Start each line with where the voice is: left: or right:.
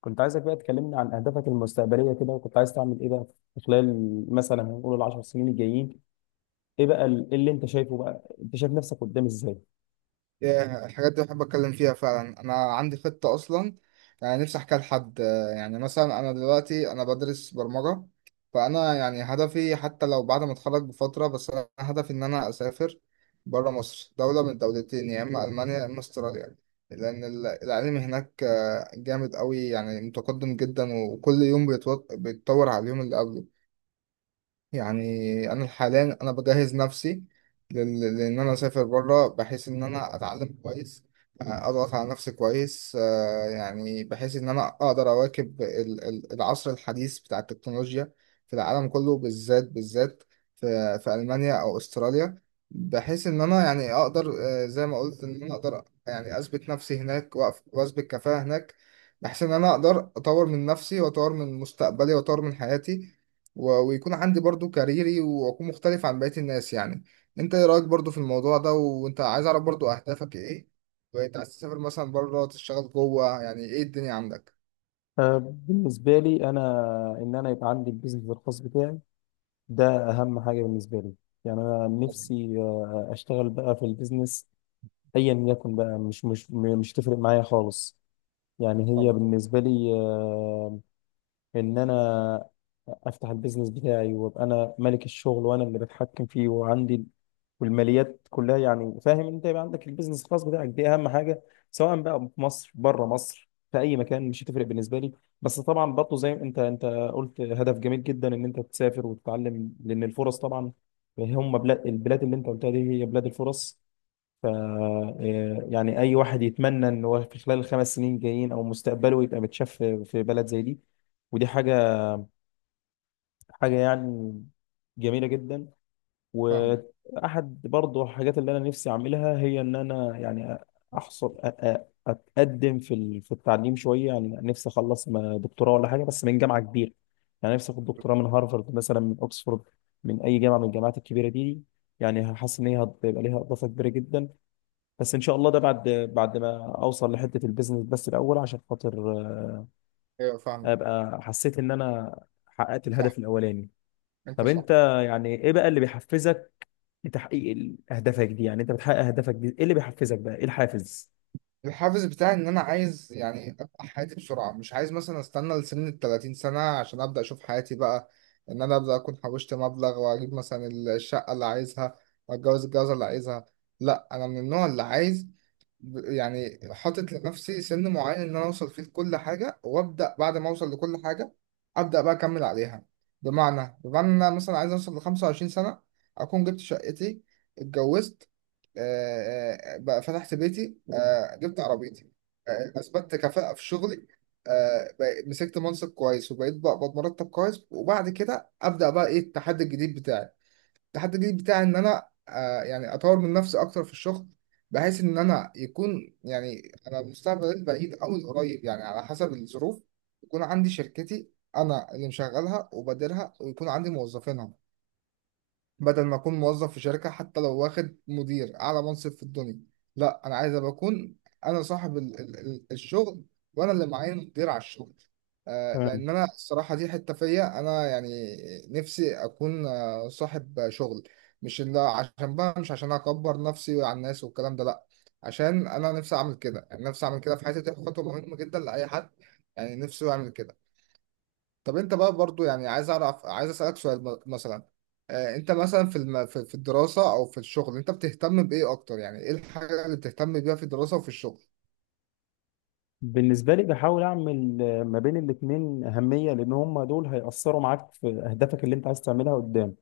left: كنت عايزك بقى تكلمنا عن أهدافك المستقبلية كده، وكنت عايز تعمل إيه بقى في خلال مثلا هنقول العشر سنين الجايين. إيه بقى إيه اللي أنت شايفه بقى؟ أنت شايف نفسك قدام إزاي؟
right: ياه، الحاجات دي بحب اتكلم فيها فعلا. انا عندي خطة اصلا، يعني نفسي احكيها لحد. يعني مثلا انا دلوقتي بدرس برمجة. فانا يعني هدفي حتى لو بعد ما اتخرج بفترة، بس انا هدفي ان انا اسافر بره مصر، دولة من الدولتين يا اما المانيا يا اما استراليا. لان العلم هناك جامد قوي، يعني متقدم جدا وكل يوم بيتطور على اليوم اللي قبله. يعني انا حاليا بجهز نفسي لان انا اسافر بره، بحيث ان انا اتعلم كويس، اضغط على نفسي كويس، يعني بحيث ان انا اقدر اواكب العصر الحديث بتاع التكنولوجيا في العالم كله، بالذات بالذات في المانيا او استراليا، بحيث ان انا يعني اقدر، زي ما قلت، ان انا اقدر يعني اثبت نفسي هناك واثبت كفاءة هناك، بحيث ان انا اقدر اطور من نفسي واطور من مستقبلي واطور من حياتي، ويكون عندي برضو كاريري واكون مختلف عن بقية الناس يعني. انت ايه رأيك برضو في الموضوع ده؟ وانت عايز اعرف برضو اهدافك ايه، وانت عايز تسافر مثلا بره، تشتغل جوه، يعني ايه الدنيا عندك؟
left: بالنسبة لي أنا، إن أنا يبقى عندي البيزنس الخاص بتاعي، ده أهم حاجة بالنسبة لي. يعني أنا
right: طبعا.
left: نفسي أشتغل بقى في البيزنس، أيا يكن بقى، مش تفرق معايا خالص. يعني هي
right: طبعا.
left: بالنسبة لي، إن أنا افتح البيزنس بتاعي وابقى انا ملك الشغل وانا اللي بتحكم فيه وعندي والماليات كلها. يعني فاهم انت؟ يبقى عندك البيزنس الخاص بتاعك، دي اهم حاجه، سواء بقى في مصر، بره مصر، في اي مكان، مش هتفرق بالنسبه لي. بس طبعا برضه زي ما انت قلت، هدف جميل جدا ان انت تسافر وتتعلم، لان الفرص طبعا هم البلاد اللي انت قلتها دي هي بلاد الفرص. ف يعني اي واحد يتمنى ان هو في خلال الخمس سنين جايين او مستقبله يبقى متشاف في بلد زي دي، ودي حاجه يعني جميله جدا.
right: فاهم.
left: واحد برضو الحاجات اللي انا نفسي اعملها، هي ان انا يعني احصل اتقدم في التعليم شويه. يعني نفسي اخلص دكتوراه ولا حاجه بس من جامعه كبيره، يعني نفسي اخد دكتوراه من هارفارد مثلا، من اوكسفورد، من اي جامعه من الجامعات الكبيره دي. يعني حاسس ان هي هتبقى ليها اضافه كبيره جدا، بس ان شاء الله ده بعد ما اوصل لحته البيزنس بس الاول، عشان خاطر
right: ايوه فاهمك.
left: ابقى حسيت ان انا حققت
right: صح.
left: الهدف الاولاني.
right: انت
left: طب انت
right: صح.
left: يعني ايه بقى اللي بيحفزك لتحقيق اهدافك دي؟ يعني انت بتحقق اهدافك دي، ايه اللي بيحفزك بقى؟ ايه الحافز؟
right: الحافز بتاعي ان انا عايز يعني ابقى حياتي بسرعة، مش عايز مثلا استنى لسن ال 30 سنة عشان ابدا اشوف حياتي بقى، ان انا ابدا اكون حوشت مبلغ واجيب مثلا الشقة اللي عايزها واتجوز الجوازة اللي عايزها. لا انا من النوع اللي عايز، يعني حاطط لنفسي سن معين ان انا اوصل فيه لكل حاجه، وابدا بعد ما اوصل لكل حاجه ابدا بقى اكمل عليها. بمعنى إن انا مثلا عايز اوصل ل 25 سنه اكون جبت شقتي، اتجوزت، بقى فتحت بيتي، جبت عربيتي، اثبتت كفاءه في شغلي، مسكت منصب كويس وبقيت بقبض مرتب كويس، وبعد كده ابدا بقى ايه التحدي الجديد بتاعي. التحدي الجديد بتاعي ان انا يعني اطور من نفسي اكتر في الشغل، بحيث ان انا يكون يعني انا المستقبل البعيد او القريب يعني على حسب الظروف يكون عندي شركتي انا اللي مشغلها وبديرها، ويكون عندي موظفينها، بدل ما اكون موظف في شركة حتى لو واخد مدير اعلى منصب في الدنيا. لا انا عايز ابقى اكون انا صاحب ال ال ال الشغل، وانا اللي معايا مدير على الشغل. آه،
left: تمام.
right: لان انا الصراحة دي حتة فيا انا، يعني نفسي اكون آه صاحب شغل. مش اللي عشان بقى، مش عشان اكبر نفسي على الناس والكلام ده، لا، عشان انا نفسي اعمل كده. يعني نفسي اعمل كده في حياتي، دي خطوة مهمة جدا لاي حد يعني نفسه يعمل كده. طب انت بقى برضو يعني عايز اعرف، عايز اسالك سؤال مثلا، انت مثلا في الدراسه او في الشغل انت بتهتم بايه اكتر؟ يعني ايه الحاجه اللي بتهتم بيها في الدراسه وفي الشغل؟
left: بالنسبة لي بحاول أعمل ما بين الاتنين أهمية، لأن هما دول هيأثروا معاك في أهدافك اللي أنت عايز تعملها قدام.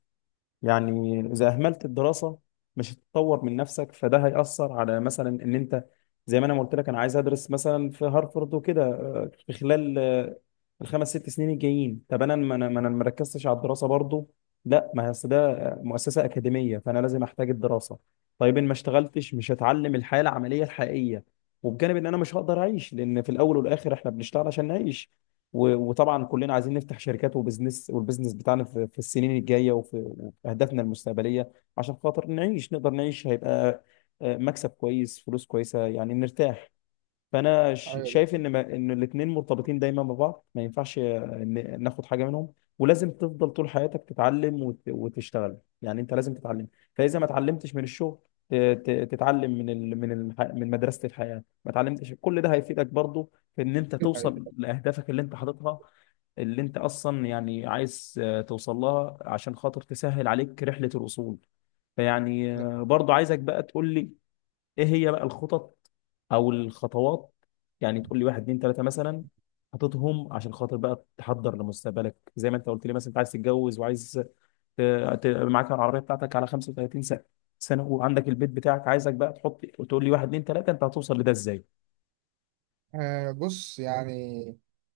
left: يعني إذا أهملت الدراسة، مش هتتطور من نفسك، فده هيأثر على مثلا إن أنت زي ما أنا قلت لك، أنا عايز أدرس مثلا في هارفرد وكده في خلال الخمس ست سنين الجايين. طب أنا ما أنا ما ركزتش على الدراسة برضو؟ لا، ما هي أصل ده مؤسسة أكاديمية، فأنا لازم أحتاج الدراسة. طيب إن ما اشتغلتش، مش هتعلم الحياة العملية الحقيقية، وبجانب إن أنا مش هقدر أعيش، لأن في الأول والآخر إحنا بنشتغل عشان نعيش. وطبعا كلنا عايزين نفتح شركات وبزنس، والبزنس بتاعنا في السنين الجايه وفي اهدافنا المستقبليه، عشان خاطر نعيش، نقدر نعيش، هيبقى مكسب كويس، فلوس كويسه، يعني نرتاح. فانا
right: ايوه ده.
left: شايف ان، ما ان الاثنين مرتبطين دايما ببعض، ما ينفعش ناخد حاجه منهم، ولازم تفضل طول حياتك تتعلم وتشتغل، يعني انت لازم تتعلم. فاذا ما اتعلمتش من الشغل، تتعلم من مدرسه الحياه، ما اتعلمتش، كل ده هيفيدك برضو في ان انت توصل
right: أيوة.
left: لاهدافك اللي انت حاططها، اللي انت اصلا يعني عايز توصل لها، عشان خاطر تسهل عليك رحله الوصول. فيعني
right: ده.
left: برضو عايزك بقى تقول لي، ايه هي بقى الخطط او الخطوات؟ يعني تقول لي واحد اتنين تلاته مثلا حاططهم، عشان خاطر بقى تحضر لمستقبلك. زي ما انت قلت لي، مثلا انت عايز تتجوز، وعايز ت- معاك العربيه بتاعتك على 35 سنه، وعندك البيت بتاعك. عايزك بقى تحط وتقول لي واحد اتنين تلاته انت هتوصل لده ازاي.
right: آه بص، يعني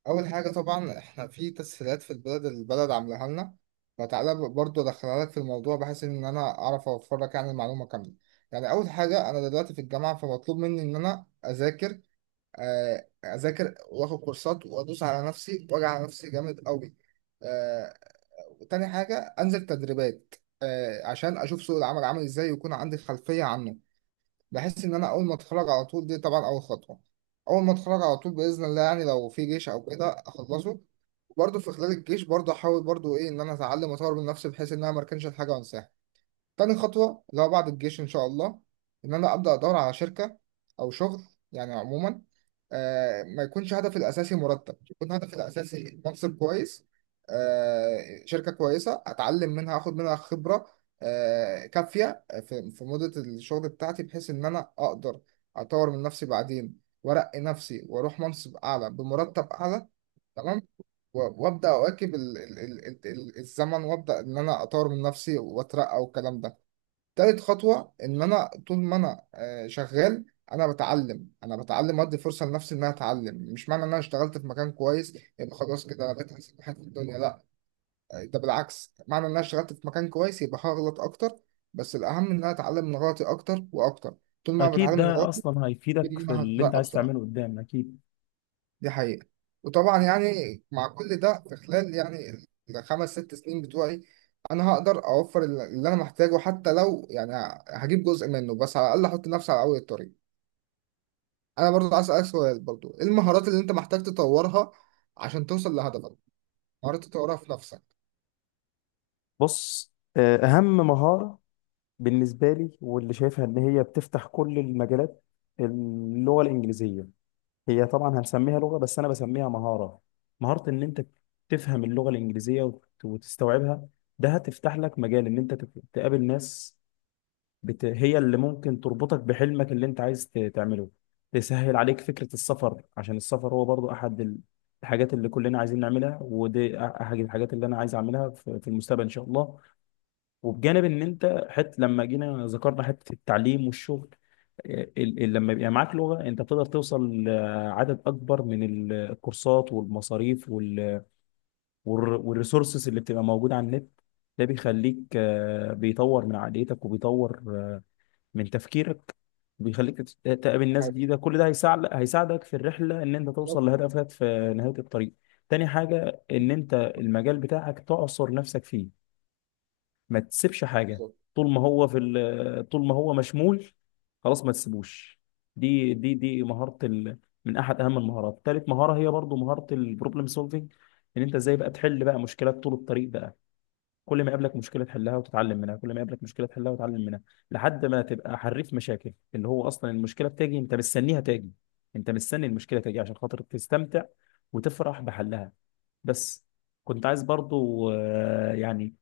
right: أول حاجة طبعا إحنا في تسهيلات في البلد، البلد عاملاها لنا، فتعالى برضو أدخلها لك في الموضوع بحيث إن أنا أعرف أوفر لك يعني المعلومة كاملة. يعني أول حاجة، أنا دلوقتي في الجامعة، فمطلوب مني إن أنا أذاكر، اذاكر واخد كورسات وادوس على نفسي واجي على نفسي جامد قوي. آه، وتاني حاجه انزل تدريبات، عشان اشوف سوق العمل عامل ازاي ويكون عندي خلفيه عنه. بحس ان انا اول ما اتخرج على طول، دي طبعا اول خطوه. اول ما اتخرج على طول باذن الله، يعني لو في جيش او كده اخلصه، برضه في خلال الجيش برضه احاول برضه ايه، ان انا اتعلم واطور من نفسي بحيث ان انا ما اركنش الحاجه وانساها. تاني خطوة اللي هو بعد الجيش إن شاء الله، إن أنا أبدأ أدور على شركة أو شغل، يعني عموما ما يكونش هدفي الأساسي مرتب، يكون هدفي الأساسي منصب كويس، شركة كويسة أتعلم منها، أخد منها خبرة كافية في, في مدة الشغل بتاعتي، بحيث إن أنا أقدر أطور من نفسي بعدين وأرقي نفسي وأروح منصب أعلى بمرتب أعلى. تمام. وابدا اواكب الزمن وابدا ان انا اطور من نفسي واترقى والكلام ده. تالت خطوة إن أنا طول ما أنا شغال، أنا بتعلم وأدي فرصة لنفسي إن أنا أتعلم. مش معنى إن أنا اشتغلت في مكان كويس يبقى خلاص كده أنا بقيت أحسن واحد في الدنيا، لأ. ده بالعكس، معنى إن أنا اشتغلت في مكان كويس يبقى هغلط أكتر، بس الأهم إن أنا أتعلم من غلطي أكتر وأكتر. طول ما أنا
left: اكيد
right: بتعلم من
left: ده
right: غلطي،
left: اصلا هيفيدك
right: طول
left: في
right: ما أنا
left: اللي انت
right: هتبقى
left: عايز
right: بسرعة.
left: تعمله قدام، اكيد.
right: دي حقيقة. وطبعا يعني مع كل ده، في خلال يعني الخمس ست سنين بتوعي، انا هقدر اوفر اللي انا محتاجه، حتى لو يعني هجيب جزء منه، بس على الاقل احط نفسي على اول الطريق. انا برضو عايز اسالك سؤال برضو، ايه المهارات اللي انت محتاج تطورها عشان توصل لهدفك؟ مهارات تطورها في نفسك.
left: بص، اهم مهاره بالنسبه لي، واللي شايفها ان هي بتفتح كل المجالات، اللغه الانجليزيه. هي طبعا هنسميها لغة، بس أنا بسميها مهارة، مهارة إن أنت تفهم اللغة الإنجليزية وتستوعبها. ده هتفتح لك مجال إن أنت تقابل ناس، هي اللي ممكن تربطك بحلمك اللي أنت عايز تعمله، تسهل عليك فكرة السفر، عشان السفر هو برضو أحد الحاجات اللي كلنا عايزين نعملها، ودي أحد الحاجات اللي أنا عايز أعملها في المستقبل إن شاء الله. وبجانب ان انت، لما جينا ذكرنا حته التعليم والشغل، لما يبقى معاك لغه، انت بتقدر توصل لعدد اكبر من الكورسات والمصاريف والريسورسز اللي بتبقى موجوده على النت. ده بيخليك بيطور من عقليتك، وبيطور من تفكيرك، وبيخليك تقابل
right: دي
left: ناس
right: حقيقة.
left: جديده، كل ده هيساعدك في الرحله ان انت توصل
right: بالظبط.
left: لهدفك في نهايه الطريق. تاني حاجه ان انت المجال بتاعك تعصر نفسك فيه، ما تسيبش حاجه،
right: بالظبط.
left: طول ما هو مشمول، خلاص ما تسيبوش. دي مهاره من احد اهم المهارات. تالت مهاره هي برضو مهاره البروبلم سولفنج، ان انت ازاي بقى تحل بقى مشكلات طول الطريق بقى. كل ما يقابلك مشكله تحلها وتتعلم منها، كل ما يقابلك مشكله تحلها وتتعلم منها، لحد ما تبقى حريف مشاكل، اللي هو اصلا المشكله بتاجي انت مستنيها تاجي، انت مستني المشكله تاجي عشان خاطر تستمتع وتفرح بحلها. بس كنت عايز برضو يعني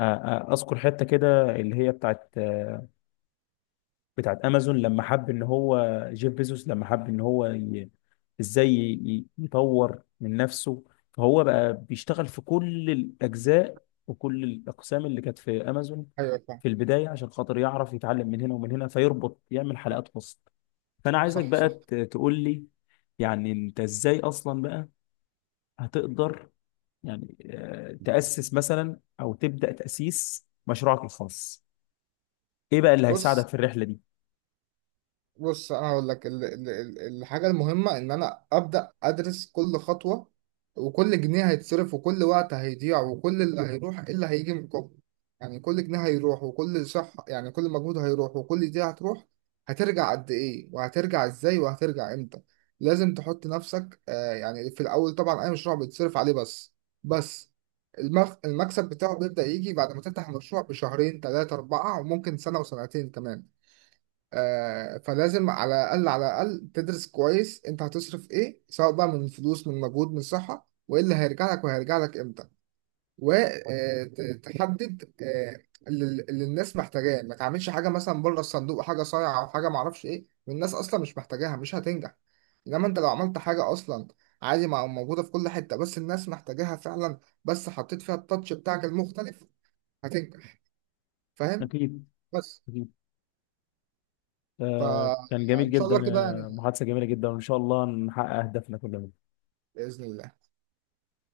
left: آه، اذكر حته كده اللي هي بتاعت امازون، لما حب ان هو جيف بيزوس، لما حب ان هو ازاي يطور من نفسه، فهو بقى بيشتغل في كل الاجزاء وكل الاقسام اللي كانت في امازون
right: ايوه فاهم.
left: في البدايه، عشان خاطر يعرف يتعلم من هنا ومن هنا، فيربط يعمل حلقات وسط. فانا عايزك
right: صح.
left: بقى
right: صح.
left: تقول لي، يعني انت ازاي اصلا بقى هتقدر يعني تأسس مثلا او تبدأ تأسيس مشروعك الخاص؟ ايه بقى اللي
right: بص.
left: هيساعدك في الرحله دي؟
right: بص انا هقول لك الحاجه المهمه، ان انا ابدا ادرس كل خطوه وكل جنيه هيتصرف وكل وقت هيضيع وكل اللي هيروح، إيه اللي هيجي مقابله. يعني كل جنيه هيروح وكل صح، يعني كل مجهود هيروح وكل دي هتروح، هترجع قد ايه وهترجع ازاي وهترجع امتى. لازم تحط نفسك يعني في الاول، طبعا اي مشروع بيتصرف عليه، بس بس المكسب بتاعه بيبدأ يجي بعد ما تفتح المشروع بشهرين ثلاثة أربعة وممكن سنة وسنتين كمان. فلازم على الأقل على الأقل تدرس كويس أنت هتصرف إيه، سواء بقى من فلوس من مجهود من صحة، وإيه اللي هيرجع لك وهيرجع لك إمتى، وتحدد اللي الناس محتاجاه. ما تعملش حاجة مثلا بره الصندوق، حاجة صايعة أو حاجة معرفش إيه والناس أصلا مش محتاجاها، مش هتنجح. إنما أنت لو عملت حاجة أصلا عادي، ما موجودة في كل حتة، بس الناس محتاجاها فعلا، بس حطيت فيها التاتش بتاعك المختلف، هتنجح. فاهم.
left: أكيد.
right: بس.
left: أكيد. كان جميل
right: فإن شاء
left: جدا.
right: الله كده يعني.
left: محادثة جميلة جدا، وإن شاء الله نحقق أهدافنا كلنا.
right: بإذن الله.